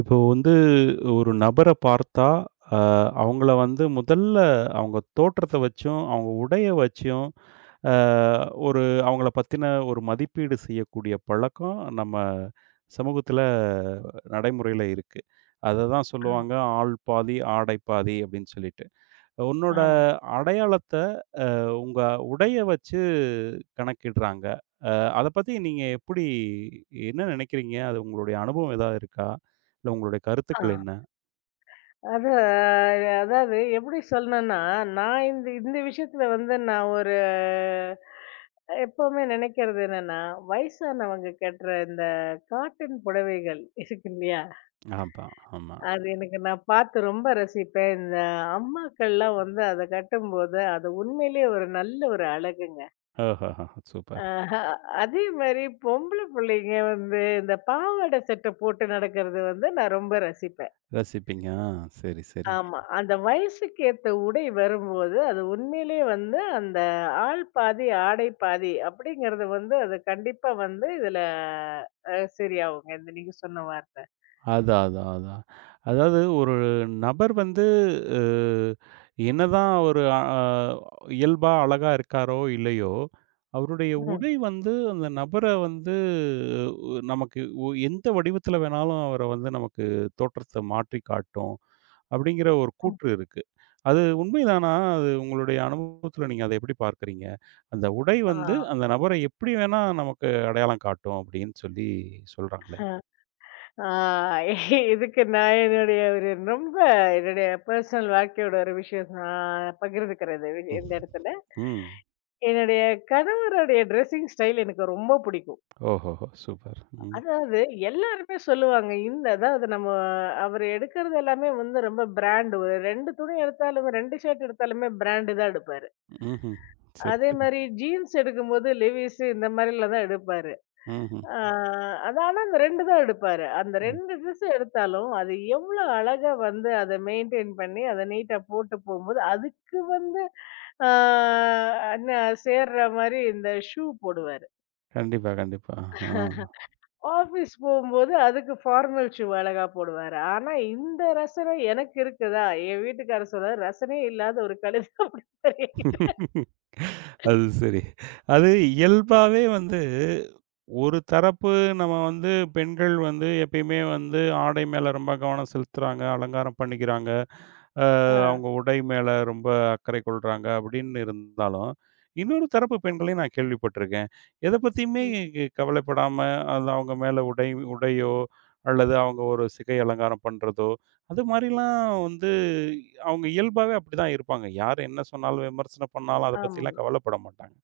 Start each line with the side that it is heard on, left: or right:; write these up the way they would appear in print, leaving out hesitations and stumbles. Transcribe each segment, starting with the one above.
right: இப்போ வந்து ஒரு நபர பார்த்தா, அ அவங்கள வந்து முதல்ல அவங்க தோற்றத்த வச்சும், அவங்க உடைய வச்சும், அ ஒரு அவங்கள பத்தின ஒரு மதிப்பீடு செய்யக்கூடிய பழக்கம் நம்ம சமூகத்தில நடைமுறையில இருக்கு. அததான் சொல்லுவாங்க, "ஆள் பாதி, ஆடை பாதி" அப்படின்னு சொல்லிட்டு. உன்னோட
left: ஆமா.
right: அடையாளத் உங்க உடைய வச்சு கணக்கிடுறாங்க. அ அத பத்தி நீங்க எப்படி என்ன நினைக்கிறீங்க? அது உங்களுடைய அனுபவம் ஏதாவது இருக்கா? இல்ல உங்களுடைய
left: ஆ.
right: கருத்துக்கள் என்ன?
left: அது அதாவது எப்படி சொல்லணும்னா, நான் இந்த இந்த விஷயத்துல வந்து நான் ஒரு எப்பவுமே நினைக்கிறது என்னன்னா, வயசானவங்க கட்டுற இந்த காட்டன் புடவைகள் இருக்கு இல்லையா?
right: ஆமா, ஆமா.
left: அது எனக்கு நான் பார்த்து ரொம்ப ரசிப்பேன். இந்த அம்மாக்கள்லாம் வந்து அத கட்டும்போது, அது உண்மையிலேயே ஒரு நல்ல ஒரு அழகுங்க.
right: ஓஹோஹோ! சூப்பர்.
left: அஹ அதே மாரி பொம்பள புள்ளைங்க வந்து இந்த பாவாடை சட்டை போட்டு நடக்கிறது வந்து நான் ரொம்ப ரசிப்பேன்.
right: ரசிப்பீங்க. ஆ, சரி, சரி.
left: ஆமா. அந்த வயசுக்கு ஏத்த உடை வரும்போது, அது உண்மையிலேயே வந்து அந்த ஆள் பாதி, ஆடை பாதி அப்படிங்கிறது வந்து அது கண்டிப்பா வந்து இதுல சரியாகுங்க. இந்த நீங்க சொன்ன வார்த்தை.
right: அதான், அதான், அதான். அதாவது ஒரு நபர் வந்து அ என்னதான் அவரு இயல்பா அழகா இருக்காரோ! இல்லையோ! அவருடைய
left: ம்.
right: உடை வந்து அந்த நபர வந்து நமக்கு எந்த வடிவத்தில வேணாலும் அவர வந்து நமக்கு தோற்றத்த மாற்றி காட்டும். அப்பிடிங்கிற ஒரு
left: ம்.
right: கூற்று இருக்கு. அது உண்மைதானா? அது உங்களுடைய அனுபவத்தில நீங்க அத எப்பிடி பார்க்கிறீங்க? அந்த உடை
left: ஆ.
right: வந்து அந்த நபர எப்பிடி வேணா நமக்கு அடையாளம் காட்டும் அப்பிடின்னு சொல்லி சொல்றாங்களே!
left: ஆ இதுக்கு நான் என்னுடைய ஒரு ரொம்ப என்னுடைய பெர்சனல் வாழ்க்கையோட ஒரு விஷயம் நான் பகிர்ந்துக்கிறேன் இந்த
right: ம்.
left: இடத்துல.
right: ம்.
left: என்னுடைய கணவருடைய ட்ரெஸ்ஸிங் ஸ்டைல் எனக்கு ரொம்ப பிடிக்கும்.
right: ஓஹோஹோ! சூப்பர். ம்.
left: அதாவது எல்லாருமே சொல்லுவாங்க. இந்த அதாவது நம்ம அவரு எடுக்கிறது எல்லாமே வந்து ரொம்ப பிராண்ட். ஒரு 2 துணி எடுத்தாலும் 2 ஷர்ட் எடுத்தாலுமே பிராண்டு தான் எடுப்பாரு.
right: ம்ஹ்ம். சரி,
left: அதே
right: சரி.
left: மாரி ஜீன்ஸ் எடுக்கும்போது லெவிஸ் இந்த மாரிலாம் தான் எடுப்பாரு.
right: ம்ஹ்ம்.
left: ஆ ம். அது ஆனா அந்த 2 தான் எடுப்பாரு. அந்த
right: ம்.
left: 2 ட்ரெஸ் எடுத்தாலும் அது எவ்வளோ அழகா வந்து அத மெயின்டெயின் பண்ணி அத நீட்டா போட்டு போம்போது, அதுக்கு வந்து ஆ என்ன சேர்ற மாரி இந்த ஷூ போடுவாரு.
right: கண்டிப்பா, கண்டிப்பா.
left: ஆஃபீஸ் போகும்போது அதுக்கு ஃபார்மல் ஷூ அழகா போடுவாரு. ஆனா இந்த ரசனை எனக்கு இருக்குதா? என் வீட்டுக்காரர் சொல்றாரு, "ரசனையே இல்லாத ஒரு கழுதை" அப்படின்னு.
right: ஆ. அது சரி. அது இயல்பாவே வந்து, ஒரு தரப்பு நம்ம வந்து பெண்கள் வந்து எப்பயுமே வந்து ஆடை மேல ரொம்ப கவனம் செலுத்துறாங்க, அலங்காரம் பண்ணிக்கிறாங்க. அ
left: ஆ.
right: அவங்க உடை மேல ரொம்ப அக்கறை கொள்றாங்க அப்படின்னு இருந்தாலும், இன்னொரு தரப்பு பெண்களையும் நான் கேள்விப்பட்டிருக்கேன். எத பத்தியுமே
left: ம்.
right: கவலைப்படாம, அது அவங்க மேல உடையோ, அல்லது அவங்க ஒரு சிகை அலங்காரம் பண்றதோ, அது மாரிலாம் வந்து அவங்க இயல்பாவே அப்படிதான் இருப்பாங்க. யார் என்ன சொன்னாலும், விமர்சனம் பண்ணாலும் அத
left: ஆமா.
right: பத்திலாம் கவலைப்பட மாட்டாங்க.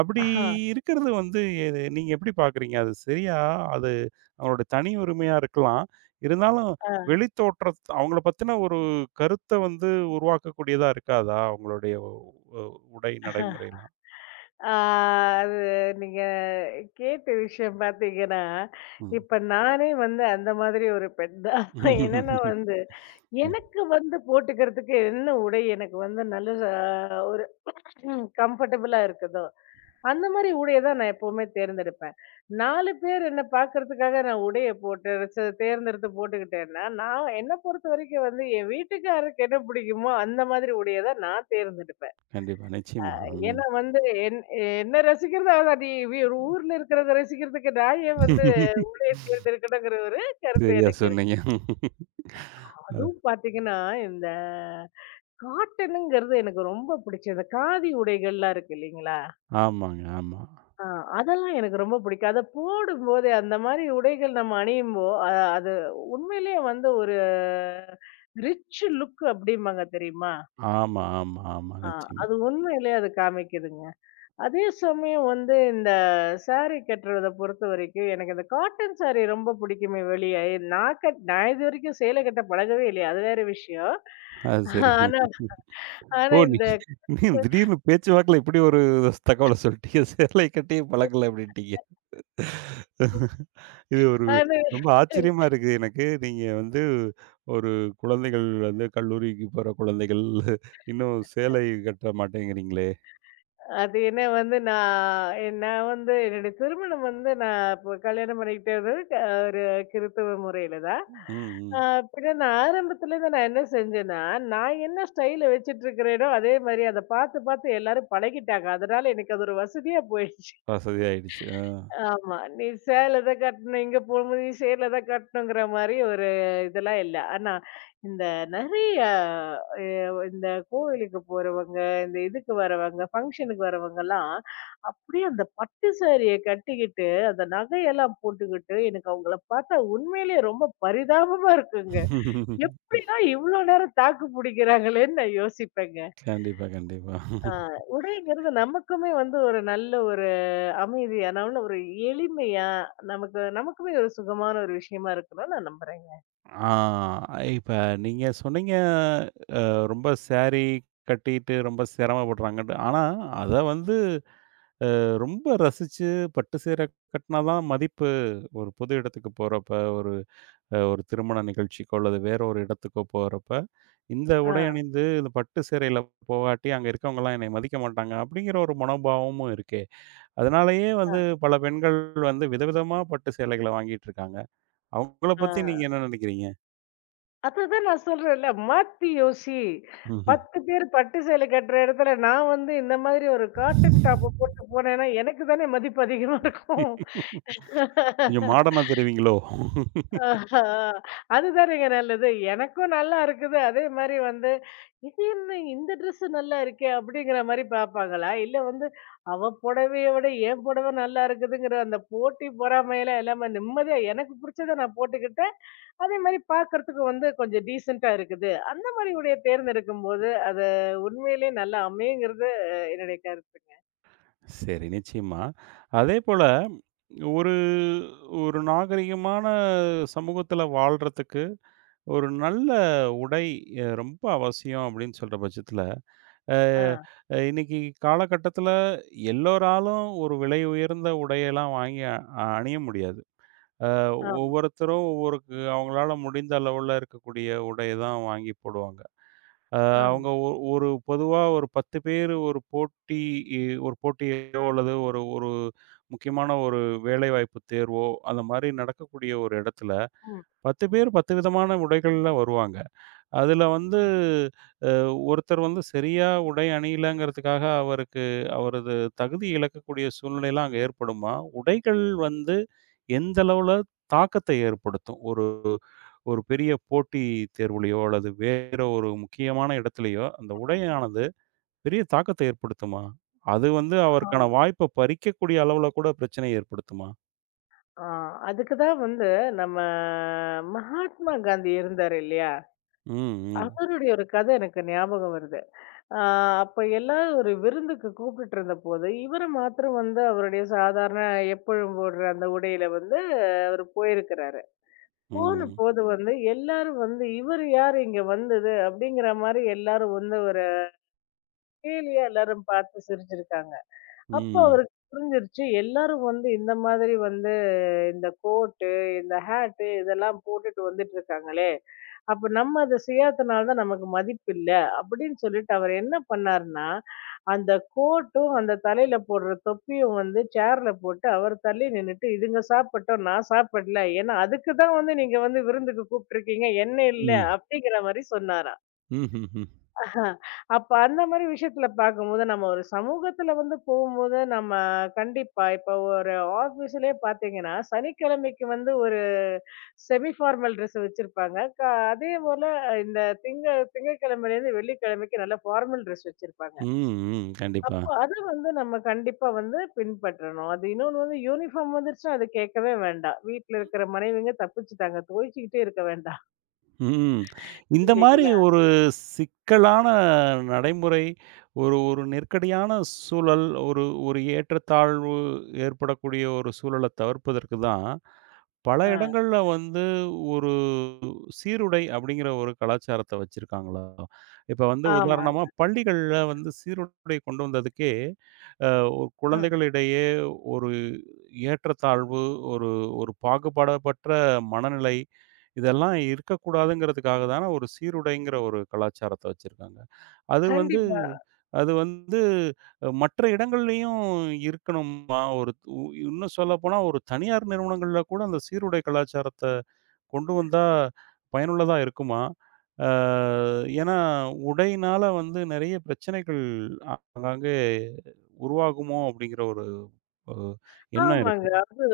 right: அப்படி
left: ஆஹா.
right: இருக்கிறது வந்து எது நீங்க எப்படி பார்க்குறீங்க? அது சரியா அது அவங்களோட தனி உரிமையா இருக்கலாம். இருந்தாலும்
left: ஆ.
right: வெளித்தோற்றம் அவங்கள பத்தின ஒரு கருத்த வந்து உருவாக்கக்கூடியதா இருக்காதா? அவங்களுடைய உ உடை நடைமுறைலாம்.
left: ஆ அது நீங்க கேட்ட விஷயம் பார்த்தீங்கன்னா,
right: ம்.
left: இப்ப நானே வந்து அந்த மாதிரி ஒரு பெண் தான். என்னன்னா வந்து,
right: ம்.
left: எனக்கு வந்து போட்டுக்கிறதுக்கு என்ன உடை எனக்கு வந்து நல்ல ஒரு கம்ஃபர்டபுளா இருக்குதோ அந்த மாரி உடைய தான் நான் எப்பவுமே தேர்ந்தெடுப்பேன். 4 பேர் என்ன பார்க்கறதுக்காக நான் உடைய போட்டு தேர்ந்தெடுத்து போட்டுக்கிட்டேன்னா, நான் என்ன பொறுத்தவரைக்கும் வந்து என் வீட்டுக்காரருக்கு என்ன பிடிக்குமோ அந்த மாதிரி உடைய தான் நான் தேர்ந்தெடுப்பேன்.
right: கண்டிப்பா, நிச்சயமா. ம்.
left: ஏன்னா வந்து என் என்ன ரசிக்கிறது அதான் நீ வி ஊர்ல இருக்கிறத ரசிக்கிறதுக்கு நான் ஏன் வந்து உடைய தேர்ந்தெடுக்கணுங்கிற ஒரு கருத்து
right: சரியா
left: எனக்கு இருக்கு.
right: சொன்னீங்க. அது
left: அதுவும் பார்த்தீங்கன்னா, இந்த காட்டனுங்கிறது எனக்கு ரொம்ப பிடிச்சது. காதி உடைகள்லாம் இருக்கு இல்லைங்களா?
right: ஆமாங்க. ஆமா.
left: ஆ, அதெல்லாம் எனக்கு ரொம்ப பிடிக்கும். அத போடும்போதே அந்த மாரி உடைகள் நம்ம அணியும்போ, அது உண்மையிலேயே வந்து ஒரு ரிச் லுக் அப்படிம்பாங்க தெரியுமா?
right: ஆமா, ஆமா, ஆமா.
left: ஆ
right: நிச்சயமா.
left: அது உண்மையிலேயே அது காமிக்குதுங்க. அதே சமயம் வந்து இந்த சாரி கட்டுறத பொறுத்தவரைக்கும், எனக்கு இந்த காட்டன் சாரி ரொம்ப பிடிக்குமே வெளிய. நான் இதுவரைக்கும் சேலை கட்ட பழகவே இல்லையே, அது வேற விஷயம்.
right: அது சரி.
left: ஆனா
right: ஓ!
left: ஆனா
right: நீ
left: இந்த
right: நீ திடீர்னு பேச்சு வாக்குல இப்படி ஒரு தகவல சொல்ட்டீங்க. "சேலை கட்டியே பழக்கல" அப்படின்ட்டீங்க. இது ஒரு
left: ஆனா
right: ரொம்ப ஆச்சரியமா இருக்கு எனக்கு. நீங்க வந்து ஒரு குழந்தைகள் வந்து கல்லூரிக்கு போற குழந்தைகள் இன்னும் சேலை கட்ட மாட்டேங்கிறீங்களே!
left: அது என்ன வந்து நான் நான் வந்து என்னுடைய திருமணம் வந்து நான் இப்போ கல்யாணம் பண்ணிக்கிட்டது ஒரு கிறித்துவ முறையில தான்.
right: ம், ம்.
left: பின்ன நான் ஆரம்பத்துல இருந்து நான் என்ன செஞ்சேன்னா நான் என்ன ஸ்டைல வச்சிட்டு இருக்கிறேனோ அதே மாதிரி அதை பார்த்து பார்த்து எல்லாரும் பழகிட்டாங்க அதனால எனக்கு அது ஒரு வசதியா போயிடுச்சு.
right: வசதி ஆயிடுச்சு. ஆ.
left: ஆமா. நீ சேல தான் கட்டணும், இங்க போகும்போது நீ சேல தான் கட்டணுங்கிற மாரி ஒரு இதெல்லாம் இல்ல. ஆனா, இந்த நெறைய அ இந்த கோவிலுக்கு போறவங்க, இந்த இதுக்கு வரவங்க, ஃபங்ஷனுக்கு வரவங்கலாம், அப்படியே அந்த பட்டு சாரிய கட்டிக்கிட்டு, அந்த நகையெல்லாம் போட்டுக்கிட்டு, எனக்கு அவங்கள பார்த்தா உண்மையிலேயே ரொம்ப பரிதாபமா இருக்குங்க. எப்படிலாம் இவ்ளோ நேரம் தாக்கு பிடிக்கிறாங்களேன்னு நான் யோசிப்பேங்க.
right: கண்டிப்பா, கண்டிப்பா.
left: ஆ உடைங்கிறது நமக்குமே வந்து ஒரு நல்ல ஒரு அமைதியா, நல்ல ஒரு எளிமையா, நமக்கு நமக்குமே ஒரு சுகமான ஒரு விஷயமா இருக்கணும்னு நான் நம்புறேங்க.
right: ஆ, இப்ப நீங்க சொன்னீங்க ரொம்ப சாரி கட்டிட்டு ரொம்ப சிரமப்படுறாங்கன்ட்டு. ஆனா, அத வந்து ரொம்ப ரசிச்சு பட்டு சேலை கட்டினா தான் மதிப்பு. ஒரு புது இடத்துக்கு போறப்ப, ஒரு ஒரு திருமண நிகழ்ச்சிக்கோ அல்லது வேற ஒரு இடத்துக்கோ போறப்ப, இந்த உடை
left: ஆ,
right: அணிந்து இந்த பட்டு சேலையில போகாட்டி, அங்க இருக்கவங்கலாம் என்னைய மதிக்க மாட்டாங்க அப்படிங்கிற ஒரு மனோபாவமும் இருக்கே. அதனாலேயே
left: ஆ,
right: வந்து பல பெண்கள் வந்து விதவிதமா பட்டு சேலைகள வாங்கிட்டு இருக்காங்க. அவங்கள பத்தி நீங்க
left: ஆ.
right: என்ன நினைக்கிறீங்க?
left: அதுதான் நான் சொல்றேன்ல, மாத்தி யோசி.
right: ம்ஹ்ம்.
left: 10 பேர் பட்டு சேலை கட்டுற இடத்துல, நான் வந்து இந்த மாதிரி ஒரு காட்டன் டாப்ப போட்டு போனேன்னா, எனக்கு தானே மதிப்பு அதிகமா இருக்கும்.
right: கொஞ்சம் மாடர்னா தெரிவீங்களோ?
left: ஆஹா, அதுதானேங்க நல்லது. எனக்கும் நல்லா இருக்குது. அதே மாரி வந்து, "இது என்ன இந்த ட்ரெஸ் நல்லா இருக்கே!" அப்படிங்கிற மாரி பார்ப்பாங்களா? இல்ல வந்து, "அவ புடவைய விட என் புடவை நல்லா இருக்குதுங்கிற" அந்த போட்டி பொறாமைலாம் இல்லாம நிம்மதியா எனக்கு புடிச்சத நான் போட்டுக்கிட்டேன். அதே மாரி பார்க்கறதுக்கு வந்து கொஞ்சம் டீசென்ட்டா இருக்குது. அந்த மாரி உடைய தேர்ந்தெடுக்கும்போது, அது உண்மையிலேயே நல்லா அமையுங்கிறது என்னுடைய கருத்துங்க.
right: சரி, நிச்சயமா. அதேபோல ஒரு ஒரு நாகரிகமான சமூகத்தில வாழ்றதுக்கு, ஒரு நல்ல உடை ரொம்ப அவசியம் அப்படின்னு சொல்ற பட்சத்தில, அ
left: ஆ,
right: இன்னைக்கு காலகட்டத்தில எல்லோராலும் ஒரு விலை உயர்ந்த உடையெல்லாம் வாங்கி அணிய முடியாது. அ
left: ஆமா,
right: ஒவ்வொருத்தரும் ஒவ்வொரு அவங்களால முடிந்த அளவுல இருக்கக்கூடிய உடைய தான் வாங்கி போடுவாங்க. அ அவங்க
left: ஆமா.
right: ஒரு பொதுவா ஒரு 10 பேர் ஒரு போட்டி ஒரு போட்டியோ அல்லது ஒரு ஒரு முக்கியமான ஒரு வேலைவாய்ப்பு தேர்வோ, அந்த மாரி நடக்கக்கூடிய ஒரு இடத்துல
left: ம்.
right: 10 பேர் 10 விதமான உடைகள்ல வருவாங்க. அதுல வந்து அ ஒருத்தர் வந்து சரியா உடை அணியலங்கிறதுக்காக அவருக்கு அவரது தகுதி இழக்கக்கூடிய சூழ்நிலைலாம் அங்க ஏற்படுமா? உடைகள் வந்து எந்த அளவுல தாக்கத்தை ஏற்படுத்தும்? ஒரு ஒரு பெரிய போட்டி தேர்வுலயோ, அல்லது வேற ஒரு முக்கியமான இடத்துலயோ, அந்த உடையானது பெரிய தாக்கத்தை ஏற்படுத்துமா? அது வந்து அவருக்கான வாய்ப்ப பறிக்கக்கூடிய அளவுல கூட பிரச்சனைய ஏற்படுத்துமா?
left: ஆ, அதுக்கு தான் வந்து நம்ம மகாத்மா காந்தி இருந்தாரு இல்லையா?
right: ம், ம்,
left: அவருடைய ஒரு கதை எனக்கு ஞாபகம் வருது. ஆ அப்ப எல்லாரும் ஒரு விருந்துக்கு கூப்பிட்டுட்டு இருந்தபோது, இவர மாத்திரம் வந்து அவருடைய சாதாரண எப்பொழுதும் போடுற அந்த உடையில வந்து அவரு போயிருக்கிறாரு.
right: ம்,
left: போனபோது வந்து எல்லாரும் வந்து, "இவரு யாரு இங்க வந்தது?" அப்படிங்கிற மாரி எல்லாரும் வந்து ஒரு கேலியா எல்லாரும் பார்த்து சிரிச்சிருக்காங்க. அப்போ
right: ம்,
left: அவருக்கு புரிஞ்சிருச்சு எல்லாரும் வந்து இந்த மாதிரி வந்து இந்த கோட்டு, இந்த ஹேட்டு இதெல்லாம் போட்டுட்டு வந்துட்டுருக்காங்களே! அப்ப நம்ம அத சுயாத்துனால தான் நமக்கு மதிப்பில்ல. அப்படின்னு சொல்லிட்டு அவர் என்ன பண்ணாருன்னா, அந்த கோட்டும், அந்த தலையில போடுற தொப்பியும் வந்து சேர்ல போட்டு அவர் தள்ளி நின்னுட்டு, "இதுங்க சாப்பிட்டோம். நான் சாப்பிடல. ஏன்னா அதுக்கு தான் வந்து நீங்க வந்து விருந்துக்கு கூப்பிட்டுருக்கீங்க. என்ன
right: ம்,
left: இல்ல."
right: ம்ஹ்ஹ்ம்.
left: அப்படிங்கிற மாரி சொன்னாராம்.
right: ம், ம்.
left: ஆ, அப்ப அந்த மாரி விஷயத்துல பார்க்கும்போது, நம்ம ஒரு சமூகத்துல வந்து போகும்போது, நம்ம கண்டிப்பா இப்ப ஒரு ஆஃபீஸ்லயே பார்த்தீங்கன்னா, சனிக்கிழமைக்கு வந்து ஒரு செமி ஃபார்மல் ட்ரெஸ் வச்சிருப்பாங்க. அதே போல இந்த திங்க திங்கட்கிழமையிலேருந்து வெள்ளிக்கிழமைக்கு நல்ல ஃபார்மல் ட்ரெஸ் வச்சிருப்பாங்க.
right: ம் ம் கண்டிப்பா.
left: அப்போ அத வந்து நம்ம கண்டிப்பா வந்து பின்பற்றணும். அது இன்னொன்னு வந்து யூனிஃபார்ம் வந்துருச்சுன்னா, அது கேட்கவே வேண்டாம். வீட்ல இருக்கிற மனைவிங்க தப்பிச்சுட்டாங்க. துவைச்சுக்கிட்டே இருக்க வேண்டாம்.
right: ம். இந்த மாரி
left: இல்லைங்களா?
right: ஒரு சிக்கலான நடைமுறை, ஒரு ஒரு நெருக்கடியான சூழல், ஒரு ஒரு ஏற்றத்தாழ்வு ஏற்படக்கூடிய ஒரு சூழல தவிர்ப்பதற்கு தான் பல
left: ஆ.
right: இடங்கள்ல வந்து ஒரு சீருடை அப்படிங்கிற ஒரு கலாச்சாரத்த வச்சிருக்காங்களா? இப்ப வந்து உதாரணமா
left: ஆமாங்க.
right: பள்ளிகள்ல வந்து சீருடை கொண்டு வந்ததுக்கே, அ ஒரு
left: ஆ.
right: குழந்தைகளிடையே ஒரு ஏற்றத்தாழ்வு, ஒரு ஒரு பாகுபாடப்பற்ற மனநிலை, இதெல்லாம் இருக்கக்கூடாதுங்கிறதுக்காக தான ஒரு சீருடைங்கிற ஒரு கலாச்சாரத்த வச்சிருக்காங்க. அது வந்து
left: கண்டிப்பா.
right: அது வந்து மற்ற இடங்கள்லயும் இருக்கணுமா? ஒரு உ இன்னும் சொல்லப்போனா ஒரு தனியார் நிறுவனங்கள்ல கூட அந்த சீருடை கலாச்சாரத்த கொண்டு வந்தா பயனுள்ளதா இருக்குமா? அ ஏன்னா, உடையினால வந்து நெறைய பிரச்சனைகள் ஆங்காங்கே உருவாகுமோ அப்படிங்கிற ஒரு அ எண்ணம் இருக்கு.
left: ஆமாங்க. அது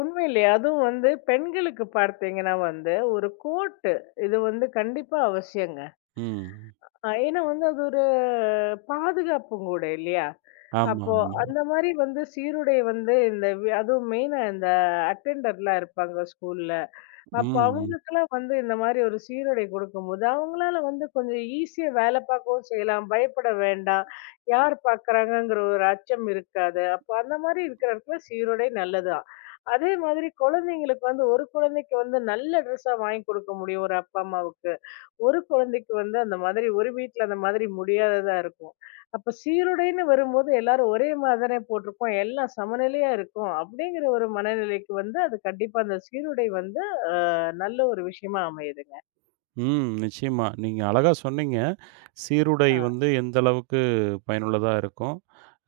left: உண்மையிலே அதுவும் வந்து பெண்களுக்கு பார்த்தீங்கன்னா வந்து, ஒரு கோட்டு இது வந்து கண்டிப்பா அவசியங்க.
right: ம்.
left: ஏன்னா வந்து அது ஒரு பாதுகாப்பும் கூட இல்லையா?
right: ஆமா,
left: அப்போ
right: ஆமா.
left: அந்த மாரி வந்து சீருடை வந்து அதுவும் மெயினா இந்த அட்டெண்டர்லாம் இருப்பாங்க ஸ்கூல்ல. அப்ப
right: ம், ம்.
left: அவங்களுக்கெல்லாம் வந்து இந்த மாதிரி ஒரு சீருடை கொடுக்கும்போது, அவங்களால வந்து கொஞ்சம் ஈஸியா வேலை பார்க்கவும் செய்யலாம். பயப்பட வேண்டாம். யார் பார்க்குறாங்கங்கிற ஒரு அச்சம் இருக்காது. அப்ப அந்த மாதிரி இருக்கிற இடத்துல சீருடை நல்லதுதான். அதே மாதிரி குழந்தைங்களுக்கு வந்து ஒரு குழந்தைக்கு வந்து நல்ல ட்ரெஸ்ஸா வாங்கி கொடுக்க முடியும் ஒரு அப்பா, அம்மாவுக்கு. ஒரு குழந்தைக்கு வந்து அந்த மாதிரி ஒரு வீட்ல அந்த மாதிரி முடியாததா இருக்கும். அப்ப சீருடைன்னு வரும்போது எல்லாரும் ஒரே மாதிரி தானே போட்டிருப்போம். எல்லாம் சமநிலையா இருக்கும். அப்படிங்கிற ஒரு மனநிலைக்கு வந்து அது கண்டிப்பா அந்த சீருடை வந்து அ நல்ல ஒரு விஷயமா அமையுதுங்க.
right: ம். நிச்சயமா. நீங்க அழகா சொன்னீங்க. சீருடை
left: ஆ,
right: வந்து எந்த அளவுக்கு பயனுள்ளதா இருக்கும்.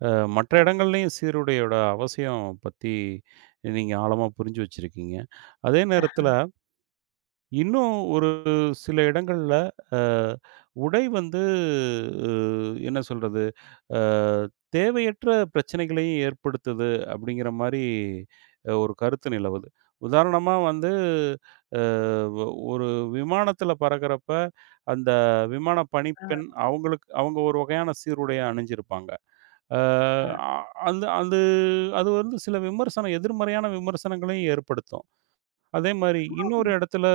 right: அ மற்ற
left: ஆ,
right: இடங்கள்லயும் சீருடையோட அவசியம் பத்தி நீங்க ஆழமா புரிஞ்சு வச்சிருக்கீங்க. அதே நேரத்தில இன்னும் ஒரு சில இடங்கள்ல அ உடை வந்து அ என்ன சொல்றது? அ தேவையற்ற பிரச்சனைகளையும் ஏற்படுத்துது அப்படிங்கிற மாரி ஒரு கருத்து நிலவுது. உதாரணமா வந்து அ ஒ ஒரு விமானத்தில பறக்கிறப்ப, அந்த விமான
left: ஆ,
right: பணிப்பெண் அவங்களுக்கு அவங்க ஒரு வகையான சீருடைய அணிஞ்சிருப்பாங்க.
left: ஆ.
right: அ அந்த அது அது வந்து சில விமர்சனம் எதிர்மறையான விமர்சனங்களையும் ஏற்படுத்தும். அதே மாரி இன்னொரு இடத்துல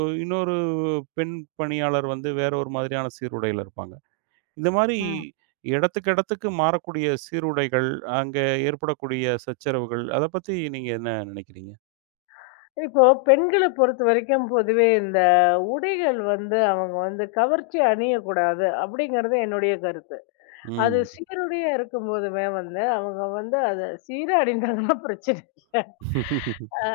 right: இன்னொரு பெண் பணியாளர் வந்து வேற ஒரு மாதிரியான சீருடையில இருப்பாங்க. இந்த மாரி
left: ம்.
right: இடத்துக்கு இடத்துக்கு மாறக்கூடிய சீருடைகள், அங்க ஏற்படக்கூடிய சச்சரவுகள், அத பத்தி நீங்க என்ன நினைக்கிறீங்க?
left: இப்போ பெண்கள பொறுத்தவரைக்கும் பொதுவே இந்த உடைகள் வந்து அவங்க வந்து கவர்ச்சி அணியக்கூடாது அப்படிங்கிறது என்னுடைய கருத்து. அது
right: ம்.
left: சீருடையா இருக்கும்போதுமே வந்து, அவங்க வந்து அத சீரா அணிந்தாங்கன்னா பிரச்சனை இல்ல. அ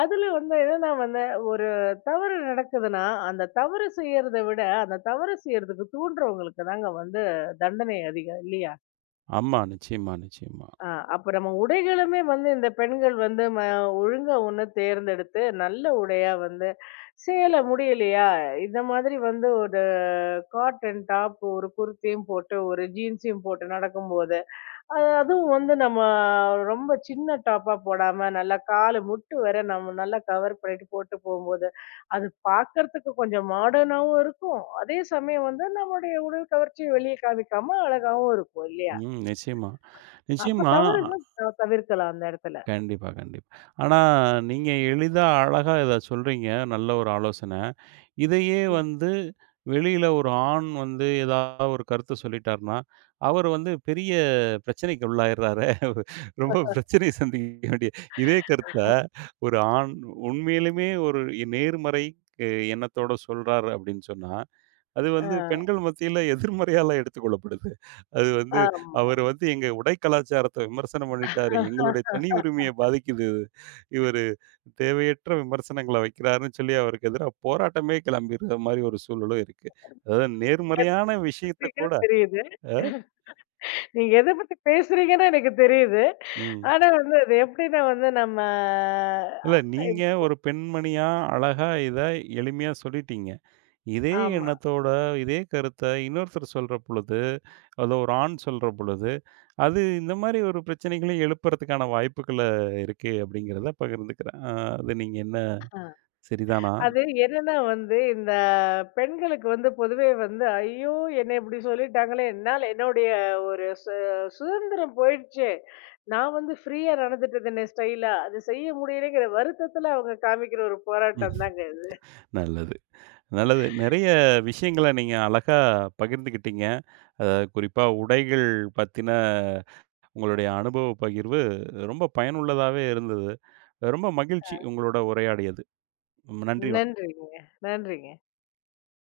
left: அதுல வந்து என்னன்னா வந்து, ஒரு தவறு நடக்குதுன்னா, அந்த தவறு செய்யறத விட, அந்த தவறு செய்யறதுக்கு தூண்டுறவங்களுக்கு தாங்க வந்து தண்டனை அதிகம் இல்லையா?
right: ஆமா. நிச்சயமா, நிச்சயமா.
left: அ அப்ப நம்ம உடைகளுமே வந்து இந்த பெண்கள் வந்து ஒழுங்கா ஒண்ணு தேர்ந்தெடுத்து, நல்ல உடையா வந்து சேல முடியலையா, இந்த மாதிரி வந்து ஒரு காட்டன் டாப், ஒரு குர்த்தியும் போட்டு, ஒரு ஜீன்ஸையும் போட்டு நடக்கும்போது அது அதுவும் வந்து நம்ம ரொம்ப சின்ன டாப்பா போடாம நல்லா காலு முட்டு வர நம்ம நல்லா கவர் பண்ணிட்டு போட்டு போகும்போது அது பார்க்கறதுக்கு கொஞ்சம் மாடர்னாவும் இருக்கும் அதே சமயம் வந்து நம்மளுடைய உடல் கவர்ச்சியை வெளியே காமிக்காம அழகாவும் இருக்கும் இல்லையா?
right: ம். நிச்சயமா.
left: அப்ப
right: நிச்சயமா.
left: தவறுகள் தவிர்க்கலாம் அந்த இடத்துல.
right: கண்டிப்பா, கண்டிப்பா. ஆனா, நீங்க எளிதா, அழகா இத சொல்றீங்க. நல்ல ஒரு ஆலோசனை. இதையே
left: ம்.
right: வந்து வெளியில ஒரு ஆண் வந்து ஏதாவது ஒரு கருத்து சொல்லிட்டார்ன்னா, அவர் வந்து பெரிய பிரச்சனைக்கு உள்ளாயிர்றாரே! ரொம்ப பிரச்சனை சந்திக்க வேண்டிய இதே கருத்த ஒரு ஆண் உண்மையிலுமே ஒரு நேர்மறை எண்ணத்தோட சொல்றார் அப்படின்னு சொன்னா, அது வந்து
left: அஹ்
right: பெண்கள் மத்தியில எதிர்மறையால எடுத்துக்கொள்ளப்படுது. அது வந்து
left: ஆமா.
right: அவர் வந்து எங்க உடை கலாச்சாரத்த விமர்சனம் பண்ணிட்டாரு. எங்களுடைய தனி உரிமைய பாதிக்குது இது. இவரு தேவையற்ற விமர்சனங்கள வைக்கிறாருன்னு சொல்லி அவருக்கு எதிரா போராட்டமே கிளம்பிற மாரி ஒரு சூழலும் இருக்கு. அதாவது நேர்மறையான விஷயத்த கூட
left: அப்படிங்கிறது தெரியுது.
right: அ
left: நீங்க எதை பத்தி பேசுறீங்கன்னு எனக்கு தெரியுது.
right: ம்.
left: ஆனா வந்து அது எப்படின்னா வந்து நம்ம
right: இல்ல நீங்க
left: அஹ்
right: ஒரு பெண்மணியா அழகா இத எளிமையா சொல்லிட்டீங்க. இதே
left: ஆமா,
right: எண்ணத்தோட, இதே கருத்த இன்னொருத்தர் சொல்ற பொழுது, அத ஒரு ஆண் சொல்ற பொழுது அது இந்த மாரி ஒரு பிரச்சனைகளை எழுப்புறதுக்கான வாய்ப்புகள இருக்கு அப்படிங்கிறத பகிர்ந்துக்கிறேன். அது நீங்க என்ன சரிதானா?
left: அது என்னன்னா வந்து இந்த பெண்களுக்கு வந்து பொதுவே வந்து ஐயோ! என்ன இப்படி சொல்லிட்டாங்களே! என்னால என்னுடைய ஒரு சுதந்திரம் போயிடுச்சே! நான் வந்து ஃப்ரீயா நடந்துட்டுருந்தேனே ஸ்டைலா. அது செய்ய முடியலைங்கிற வருத்தத்துல அவங்க காமிக்கிற ஒரு போராட்டம் தாங்க
right: ம்.
left: இது.
right: நல்லது, நல்லது. நெறைய விஷயங்கள நீங்க அழகா பகிர்ந்துக்கிட்டீங்க. அதாவது குறிப்பா உடைகள் பத்தின உங்களுடைய அனுபவ பகிர்வு ரொம்ப பயனுள்ளதாவே இருந்தது. ரொம்ப மகிழ்ச்சி உங்களோட உரையாடியது. நன்றி.
left: நன்றிங்க. நன்றிங்க.